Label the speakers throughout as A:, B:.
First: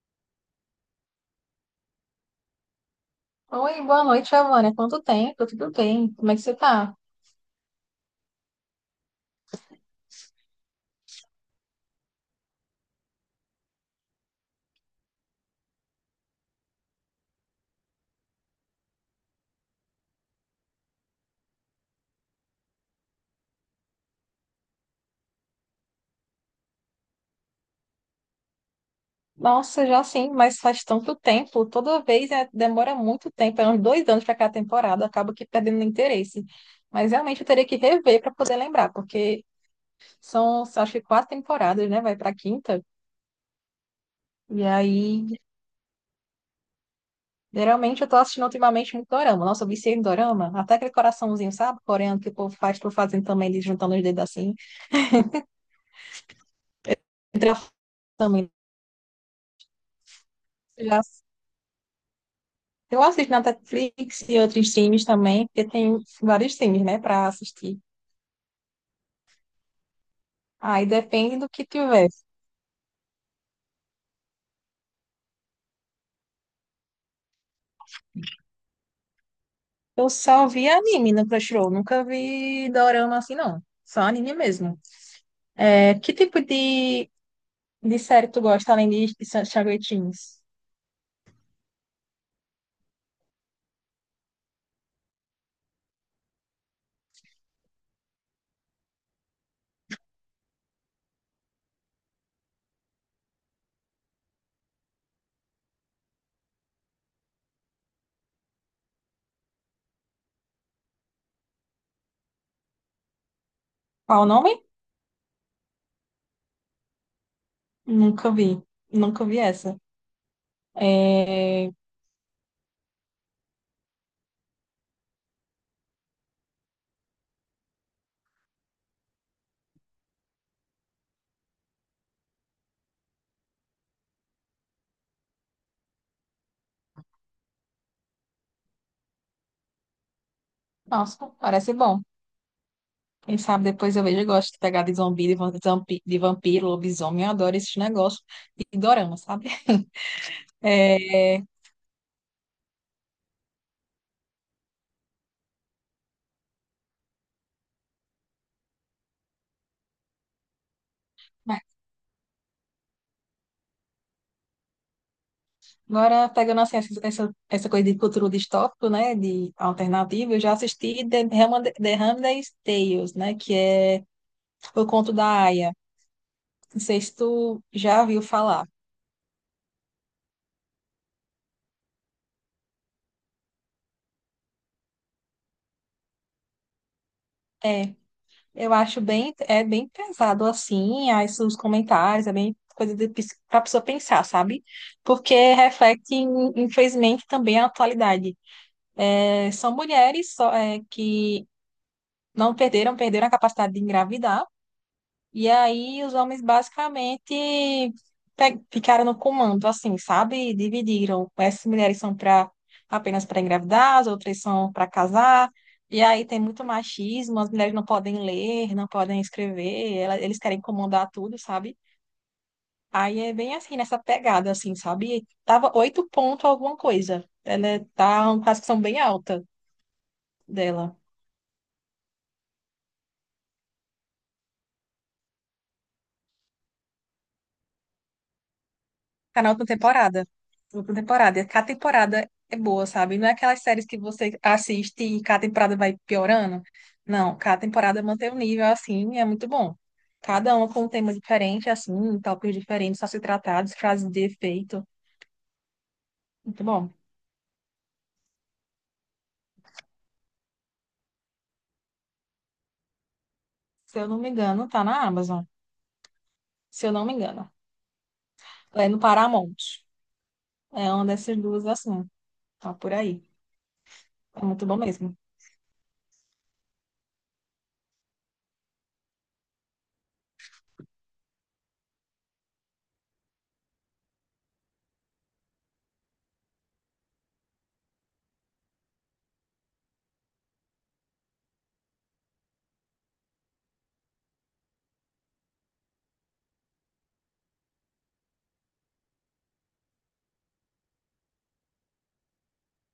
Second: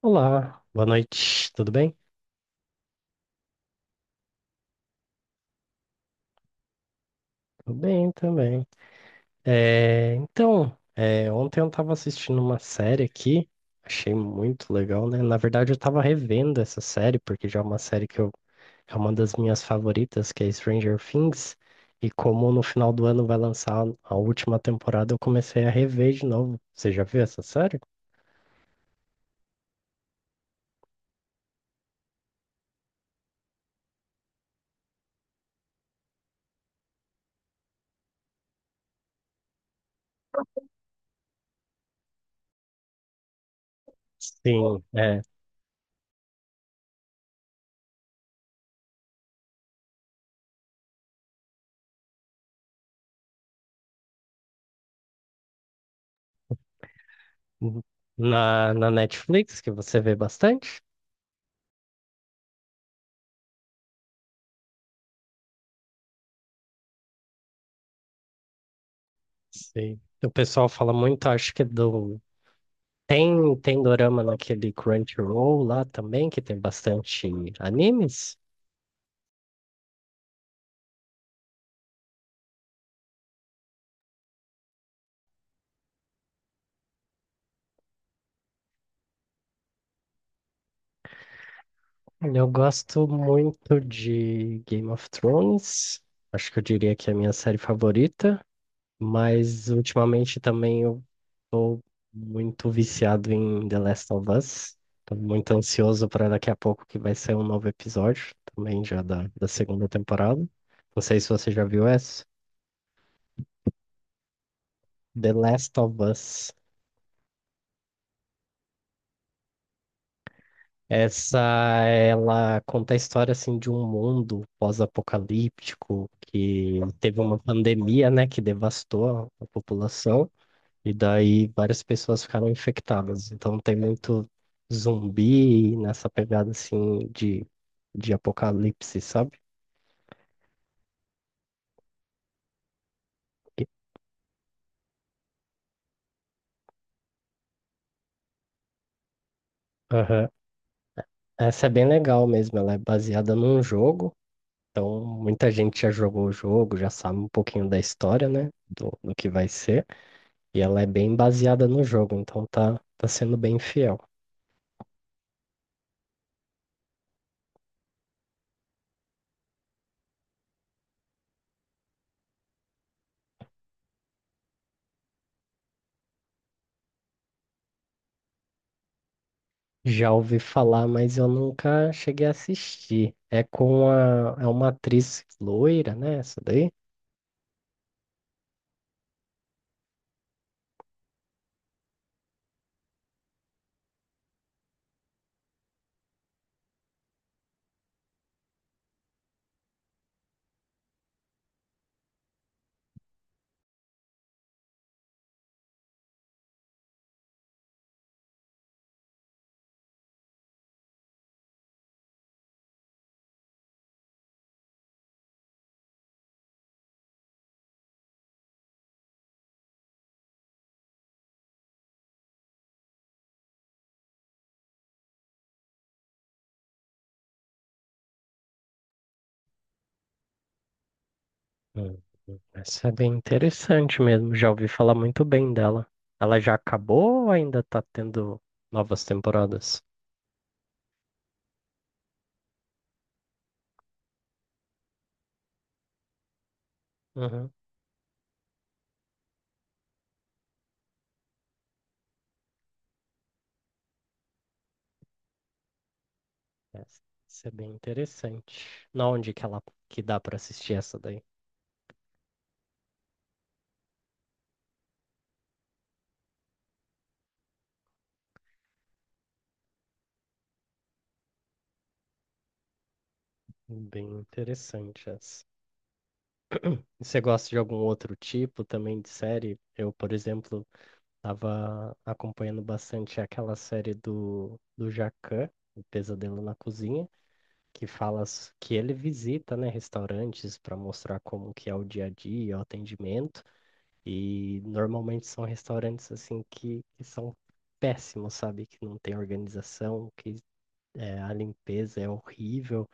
A: Olá, boa noite, tudo bem?
B: Oi, boa noite, Giovana. Quanto tempo? Tudo bem? Como é que você tá?
A: Tudo bem também. Ontem eu estava assistindo uma série aqui, achei muito legal, né? Na verdade, eu estava revendo essa série, porque já é uma série que eu, é uma das minhas favoritas, que é Stranger Things, e como no final do ano vai lançar a última temporada, eu comecei a rever de novo. Você já viu essa série?
B: Nossa, já sim, mas faz tanto tempo. Toda vez demora muito tempo, é uns 2 anos para cada temporada, acaba que perdendo interesse. Mas realmente eu teria que rever para poder lembrar, porque são, acho que quatro temporadas, né? Vai para quinta. E
A: Sim, é.
B: aí, geralmente eu tô assistindo ultimamente muito dorama. Nossa, eu viciei em dorama. Até aquele coraçãozinho, sabe? Coreano que o povo faz, tô fazendo também, eles juntando os dedos assim. Entra também.
A: Na Netflix, que você vê bastante?
B: Já Eu assisto na Netflix e outros times também, porque tem vários times, né, pra assistir.
A: Sim. O pessoal
B: Aí
A: fala muito,
B: depende do
A: acho que é
B: que tiver.
A: do... Tem, tem dorama naquele Crunchyroll lá também, que tem bastante animes.
B: Eu só vi anime no Crunchyroll, nunca vi dorama assim, não. Só anime mesmo. É, que tipo de série tu gosta, além de Shaggy Teens?
A: Olha, eu gosto muito de Game of Thrones. Acho que eu diria que é a minha série favorita. Mas ultimamente também eu tô muito viciado em The Last of Us. Tô muito ansioso para daqui a pouco que vai sair um novo episódio, também já da segunda temporada. Não sei se você já viu essa.
B: Qual o nome?
A: The Last of Us.
B: Nunca vi. Nunca vi essa.
A: Essa,
B: É...
A: ela conta a história, assim, de um mundo pós-apocalíptico que teve uma pandemia, né, que devastou a população e daí várias pessoas ficaram infectadas. Então tem muito zumbi nessa pegada, assim, de apocalipse, sabe?
B: Nossa, parece bom. Quem sabe depois eu vejo, eu gosto de pegar de zumbi, de vampiro, lobisomem, eu adoro esses negócios de dorama, sabe?
A: Aham.
B: É...
A: Essa é bem legal mesmo, ela é baseada num jogo, então muita gente já jogou o jogo, já sabe um pouquinho da história, né, do que vai ser. E ela é bem baseada no jogo, então tá sendo bem fiel.
B: Agora, pegando assim, essa, essa coisa de futuro distópico, né, de alternativa, eu já assisti The Handmaid's Tales, né, que é o conto da Aya. Não sei se tu já ouviu falar.
A: Já ouvi falar, mas eu nunca cheguei a assistir. É uma atriz loira, né? Essa daí?
B: É, eu acho bem, é bem pesado assim, aí os comentários, é bem coisa de, pra pessoa pensar, sabe? Porque reflete, infelizmente, também a atualidade. É, são mulheres só, é, que não perderam, perderam a capacidade de engravidar. E aí os homens basicamente ficaram no comando, assim, sabe? Dividiram. Essas mulheres são para apenas para engravidar, as outras são para casar. E aí tem muito machismo, as mulheres não podem ler, não podem escrever, eles querem comandar tudo, sabe? Aí é bem assim, nessa pegada, assim, sabe? Tava oito pontos alguma coisa. Ela é, tá uma classificação bem alta dela.
A: Hum, Essa é bem interessante mesmo. Já ouvi falar muito bem dela. Ela já acabou ou ainda tá tendo novas
B: Tá na última
A: temporadas?
B: temporada. Última temporada. E cada temporada é boa, sabe? Não é aquelas séries que você assiste e cada temporada vai piorando. Não,
A: Uhum.
B: cada temporada mantém o nível assim, e é muito bom. Cada uma com um tema diferente, assim, tópicos diferentes a ser tratados, frases de efeito. Muito bom.
A: Essa, essa é bem interessante. Na onde que ela que dá pra assistir essa daí?
B: Se eu não me engano, tá na Amazon. Se eu não me engano. É no Paramount. É uma dessas duas, assim. Tá por aí.
A: Bem
B: É muito bom
A: interessante
B: mesmo.
A: essa. E você gosta de algum outro tipo também de série? Eu, por exemplo, estava acompanhando bastante aquela série do Jacquin, O Pesadelo na Cozinha, que que ele visita, né, restaurantes para mostrar como que é o dia a dia, o atendimento, e normalmente são restaurantes assim que são péssimos, sabe? Que não tem organização, que é, a limpeza é horrível.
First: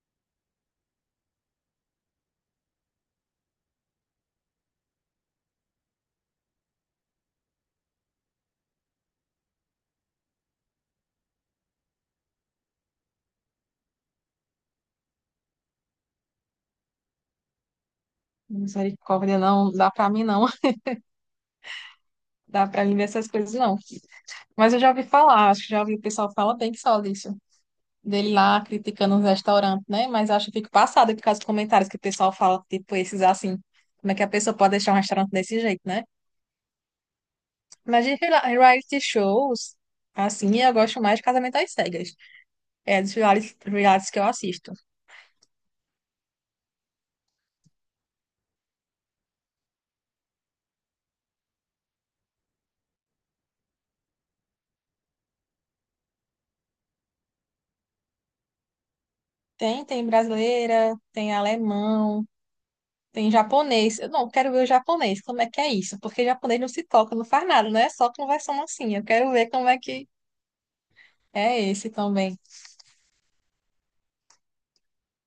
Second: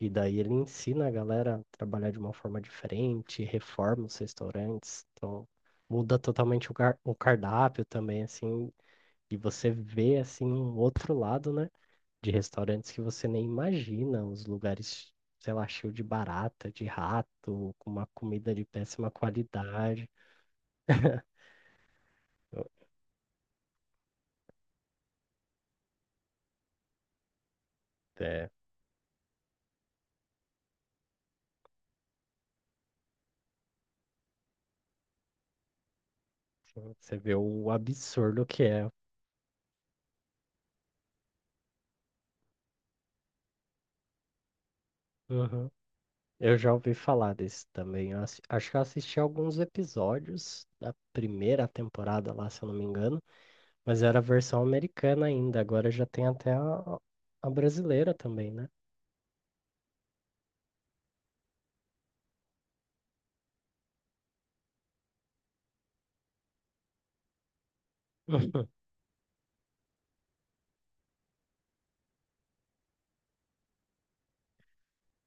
A: E daí ele ensina a galera a trabalhar de uma forma diferente, reforma os restaurantes, então muda totalmente o cardápio também, assim, e você vê, assim, um outro lado, né, de restaurantes que você nem imagina, os lugares, sei lá, cheio de barata, de rato, com uma comida de péssima
B: Misericórdia, não dá
A: qualidade.
B: pra mim, não. Dá
A: Eu-
B: pra mim ver essas coisas, não. Mas eu já ouvi falar, acho que já ouvi o pessoal falar bem que só disso. Dele
A: É,
B: lá criticando os restaurantes, né? Mas acho que fico passada por causa dos comentários que o pessoal fala, tipo, esses assim. Como é que a pessoa pode deixar um restaurante desse jeito, né?
A: assim, você vê o
B: Mas
A: absurdo que é.
B: reality shows, assim, eu gosto mais de Casamento às Cegas. É dos realities que eu assisto.
A: Eu já ouvi falar desse também. Acho que eu assisti alguns episódios da primeira temporada lá, se eu não me engano, mas era a versão americana ainda. Agora já tem até a brasileira também, né?
B: Tem, brasileira, tem alemão, tem japonês. Eu não quero ver o japonês, como é que é isso? Porque japonês não se toca, não faz nada, não é só conversando assim. Eu quero ver como é que é esse também.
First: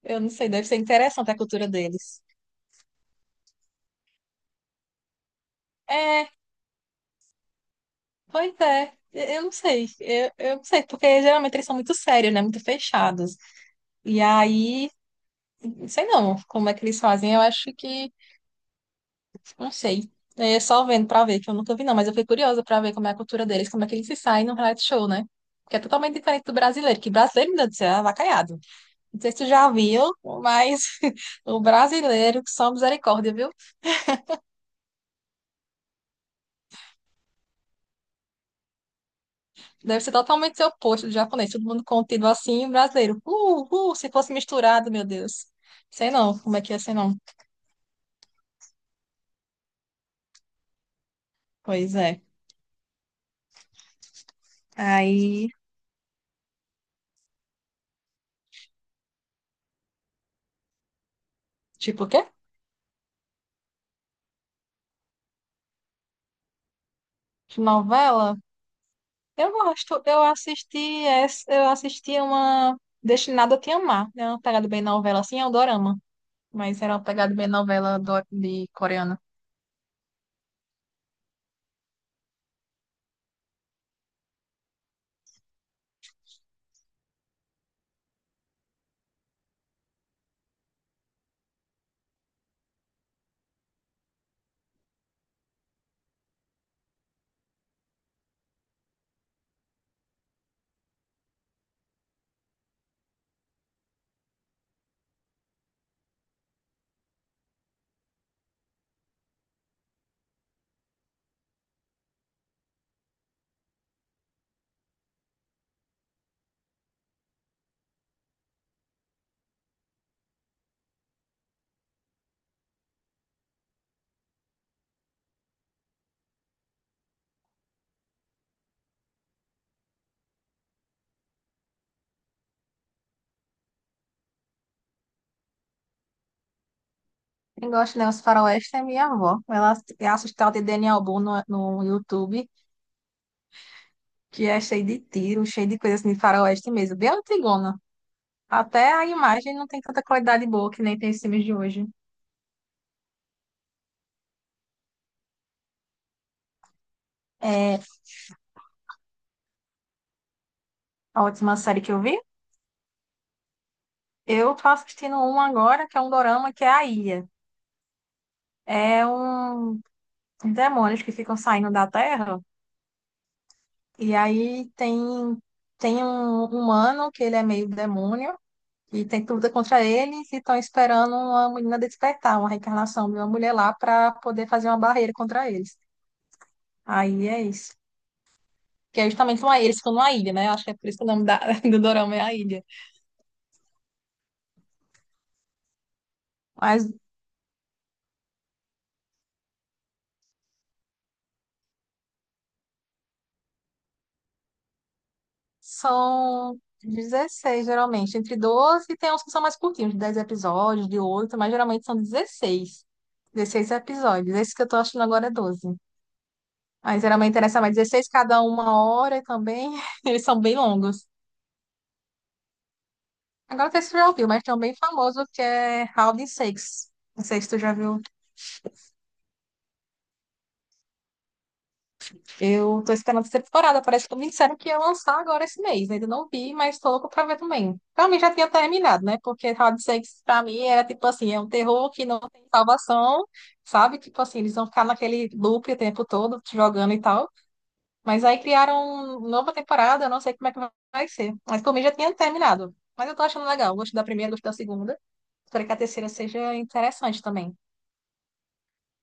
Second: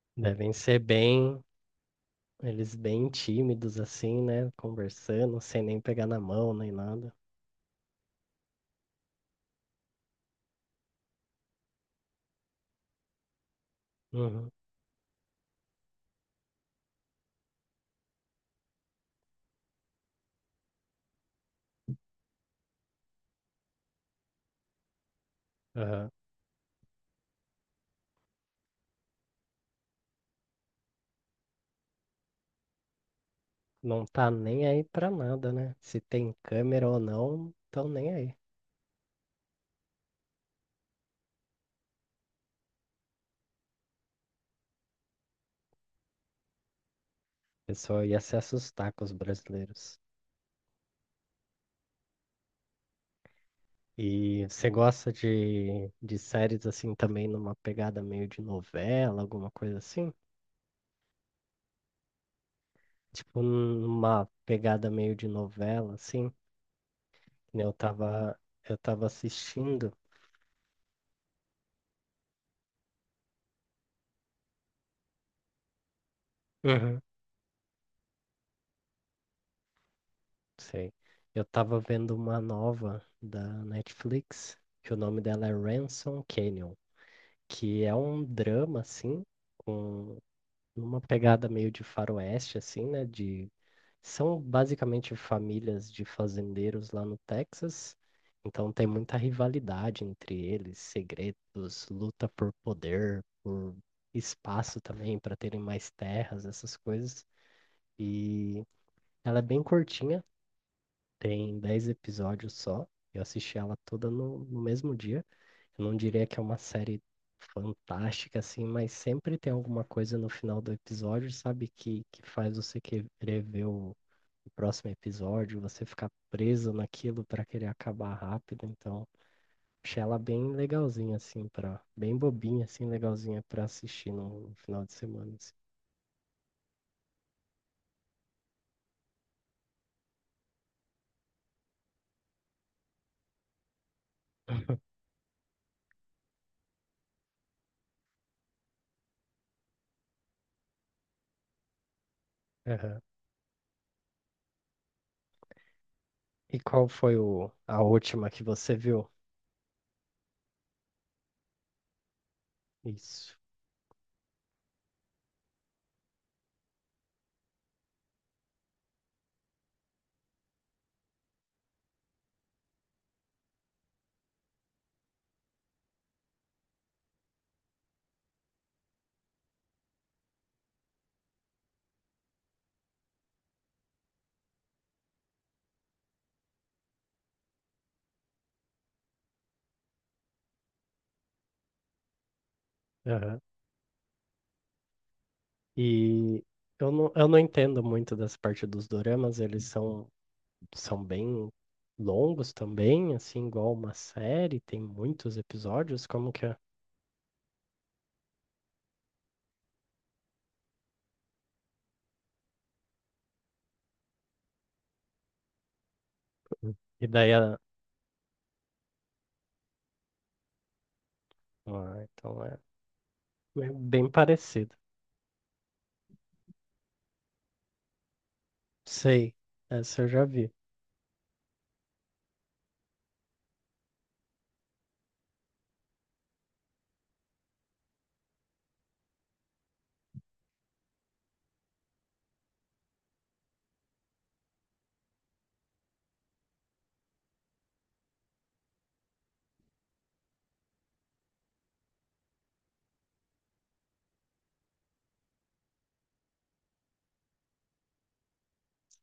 B: Eu não sei,
A: Devem
B: deve ser
A: ser
B: interessante a
A: bem,
B: cultura deles.
A: eles bem tímidos assim, né? Conversando, sem nem pegar na
B: É,
A: mão nem nada.
B: pois é. Eu não sei, eu não sei, porque geralmente eles são muito sérios, né? Muito fechados. E
A: Uhum,
B: aí, não sei não como é que eles fazem, eu acho que, não sei. É só vendo pra ver, que eu nunca vi não, mas eu fiquei curiosa pra ver como é a cultura deles, como é que eles se saem no reality show, né? Que é
A: aham.
B: totalmente diferente do brasileiro, que brasileiro, meu Deus do céu, é avacalhado. Não sei se tu já viu, mas o brasileiro, só misericórdia, viu?
A: Não tá nem aí pra nada, né? Se tem câmera ou não, tão nem aí. O
B: Deve ser totalmente seu oposto do japonês, todo mundo contido assim, e o brasileiro. Se fosse misturado, meu Deus. Sei não, como é que ia ser não.
A: pessoal ia se assustar com os brasileiros.
B: Pois é.
A: E você gosta
B: Aí,
A: de séries assim também numa pegada meio de novela, alguma coisa assim?
B: tipo o quê?
A: Tipo, numa pegada meio de novela, assim. Que
B: De
A: nem Eu
B: novela?
A: tava, eu tava
B: Eu
A: assistindo...
B: gosto, eu assisti essa, eu assisti uma Destinada a Te Amar, é uma pegada bem novela, assim, é um dorama, mas era
A: Uhum.
B: uma pegada bem novela de coreana.
A: Sei. Eu tava vendo uma nova da Netflix, que o nome dela é Ransom Canyon, que é um drama, assim, com uma pegada meio de faroeste, assim, né? De... São basicamente famílias de fazendeiros lá no Texas, então tem muita rivalidade entre eles, segredos, luta por poder, por espaço também, para terem mais terras, essas coisas. E ela é bem curtinha, tem 10 episódios só. Eu assisti ela toda no mesmo dia. Eu não diria que é uma série fantástica, assim, mas sempre tem alguma coisa no final do episódio, sabe, que faz você querer ver o próximo episódio, você ficar preso naquilo pra querer acabar rápido. Então, achei ela bem legalzinha, assim, pra, bem bobinha, assim, legalzinha pra assistir no final de semana. Assim.
B: Quem gosta de Os Faroeste é minha avó. Ela assiste tal de Daniel Boone no, no YouTube, que é cheio de tiro, cheio de coisa assim de faroeste mesmo, bem antigona. Até a imagem não tem tanta qualidade boa que nem tem os filmes de hoje.
A: Aham. E qual foi
B: É
A: a última que você viu?
B: a última série que eu vi.
A: Isso.
B: Eu tô assistindo um agora, que é um dorama, que é a Ilha. É um demônios que ficam saindo da Terra. E aí tem, um humano que ele é meio demônio. E tem tudo contra eles e estão esperando uma menina despertar, uma reencarnação de uma mulher lá para poder fazer uma barreira contra eles. Aí é isso. Que é justamente uma ilha, eles ficam numa ilha, né? Acho que é por isso que o nome do dorama é a ilha.
A: Aham. E
B: Mas
A: eu não entendo muito dessa parte dos doramas, eles são, são bem longos também, assim, igual uma série, tem muitos episódios, como que é?
B: são 16 geralmente, entre 12 e tem uns que são mais curtinhos, de 10 episódios, de oito, mas geralmente são 16 episódios. Esse que eu tô achando agora é 12.
A: Hum.
B: Aí
A: E daí,
B: geralmente
A: a-
B: interessa mais 16, cada um 1 hora também. Eles são bem longos.
A: ah, então é... É
B: Agora que você
A: bem
B: já ouviu, mas tem um
A: parecido.
B: bem famoso que é Round Six. Não sei se tu já viu.
A: Sei, essa eu já vi.
B: Eu tô esperando essa temporada. Parece que me disseram que ia lançar agora esse mês. Ainda não vi, mas tô louca pra ver também. Pra mim já tinha terminado, né? Porque Round Six pra mim era tipo assim, é um terror que não tem salvação, sabe? Tipo assim, eles vão ficar naquele loop o tempo todo, te jogando e tal. Mas aí criaram uma nova temporada, eu não sei como é que vai ser. Mas por mim já tinha terminado. Mas eu tô achando legal. Gosto da primeira, gosto da segunda. Espero que a terceira seja interessante também.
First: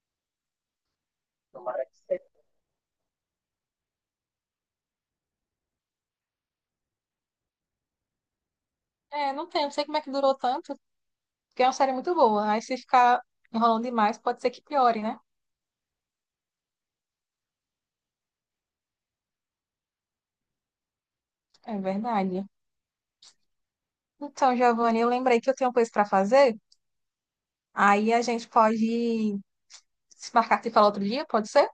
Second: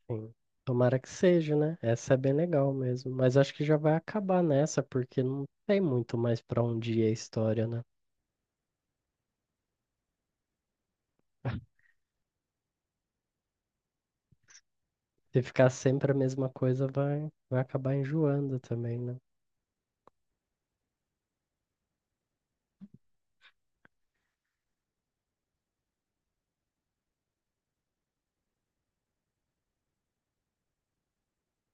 A: Sim. Tomara que seja, né?
B: Tomara que
A: Essa é bem
B: seja.
A: legal mesmo. Mas acho que já vai acabar nessa, porque não tem muito mais pra onde ir a história, né?
B: É, não tem, não sei como é que durou tanto. Porque é uma série muito boa. Aí se ficar enrolando demais, pode ser que piore, né?
A: Se ficar sempre a mesma coisa, vai, vai acabar enjoando também, né?
B: É verdade. Então, Giovanni, eu lembrei que eu tenho coisa para fazer. Aí a gente pode se marcar que fala outro dia, pode ser?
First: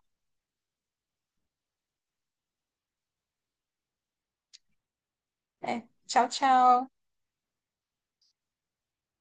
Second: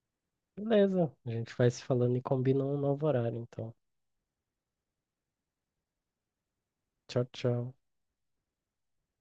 A: Beleza, a gente vai se falando e combina um novo horário, então.
B: É. Tchau, tchau.
A: Tchau, tchau.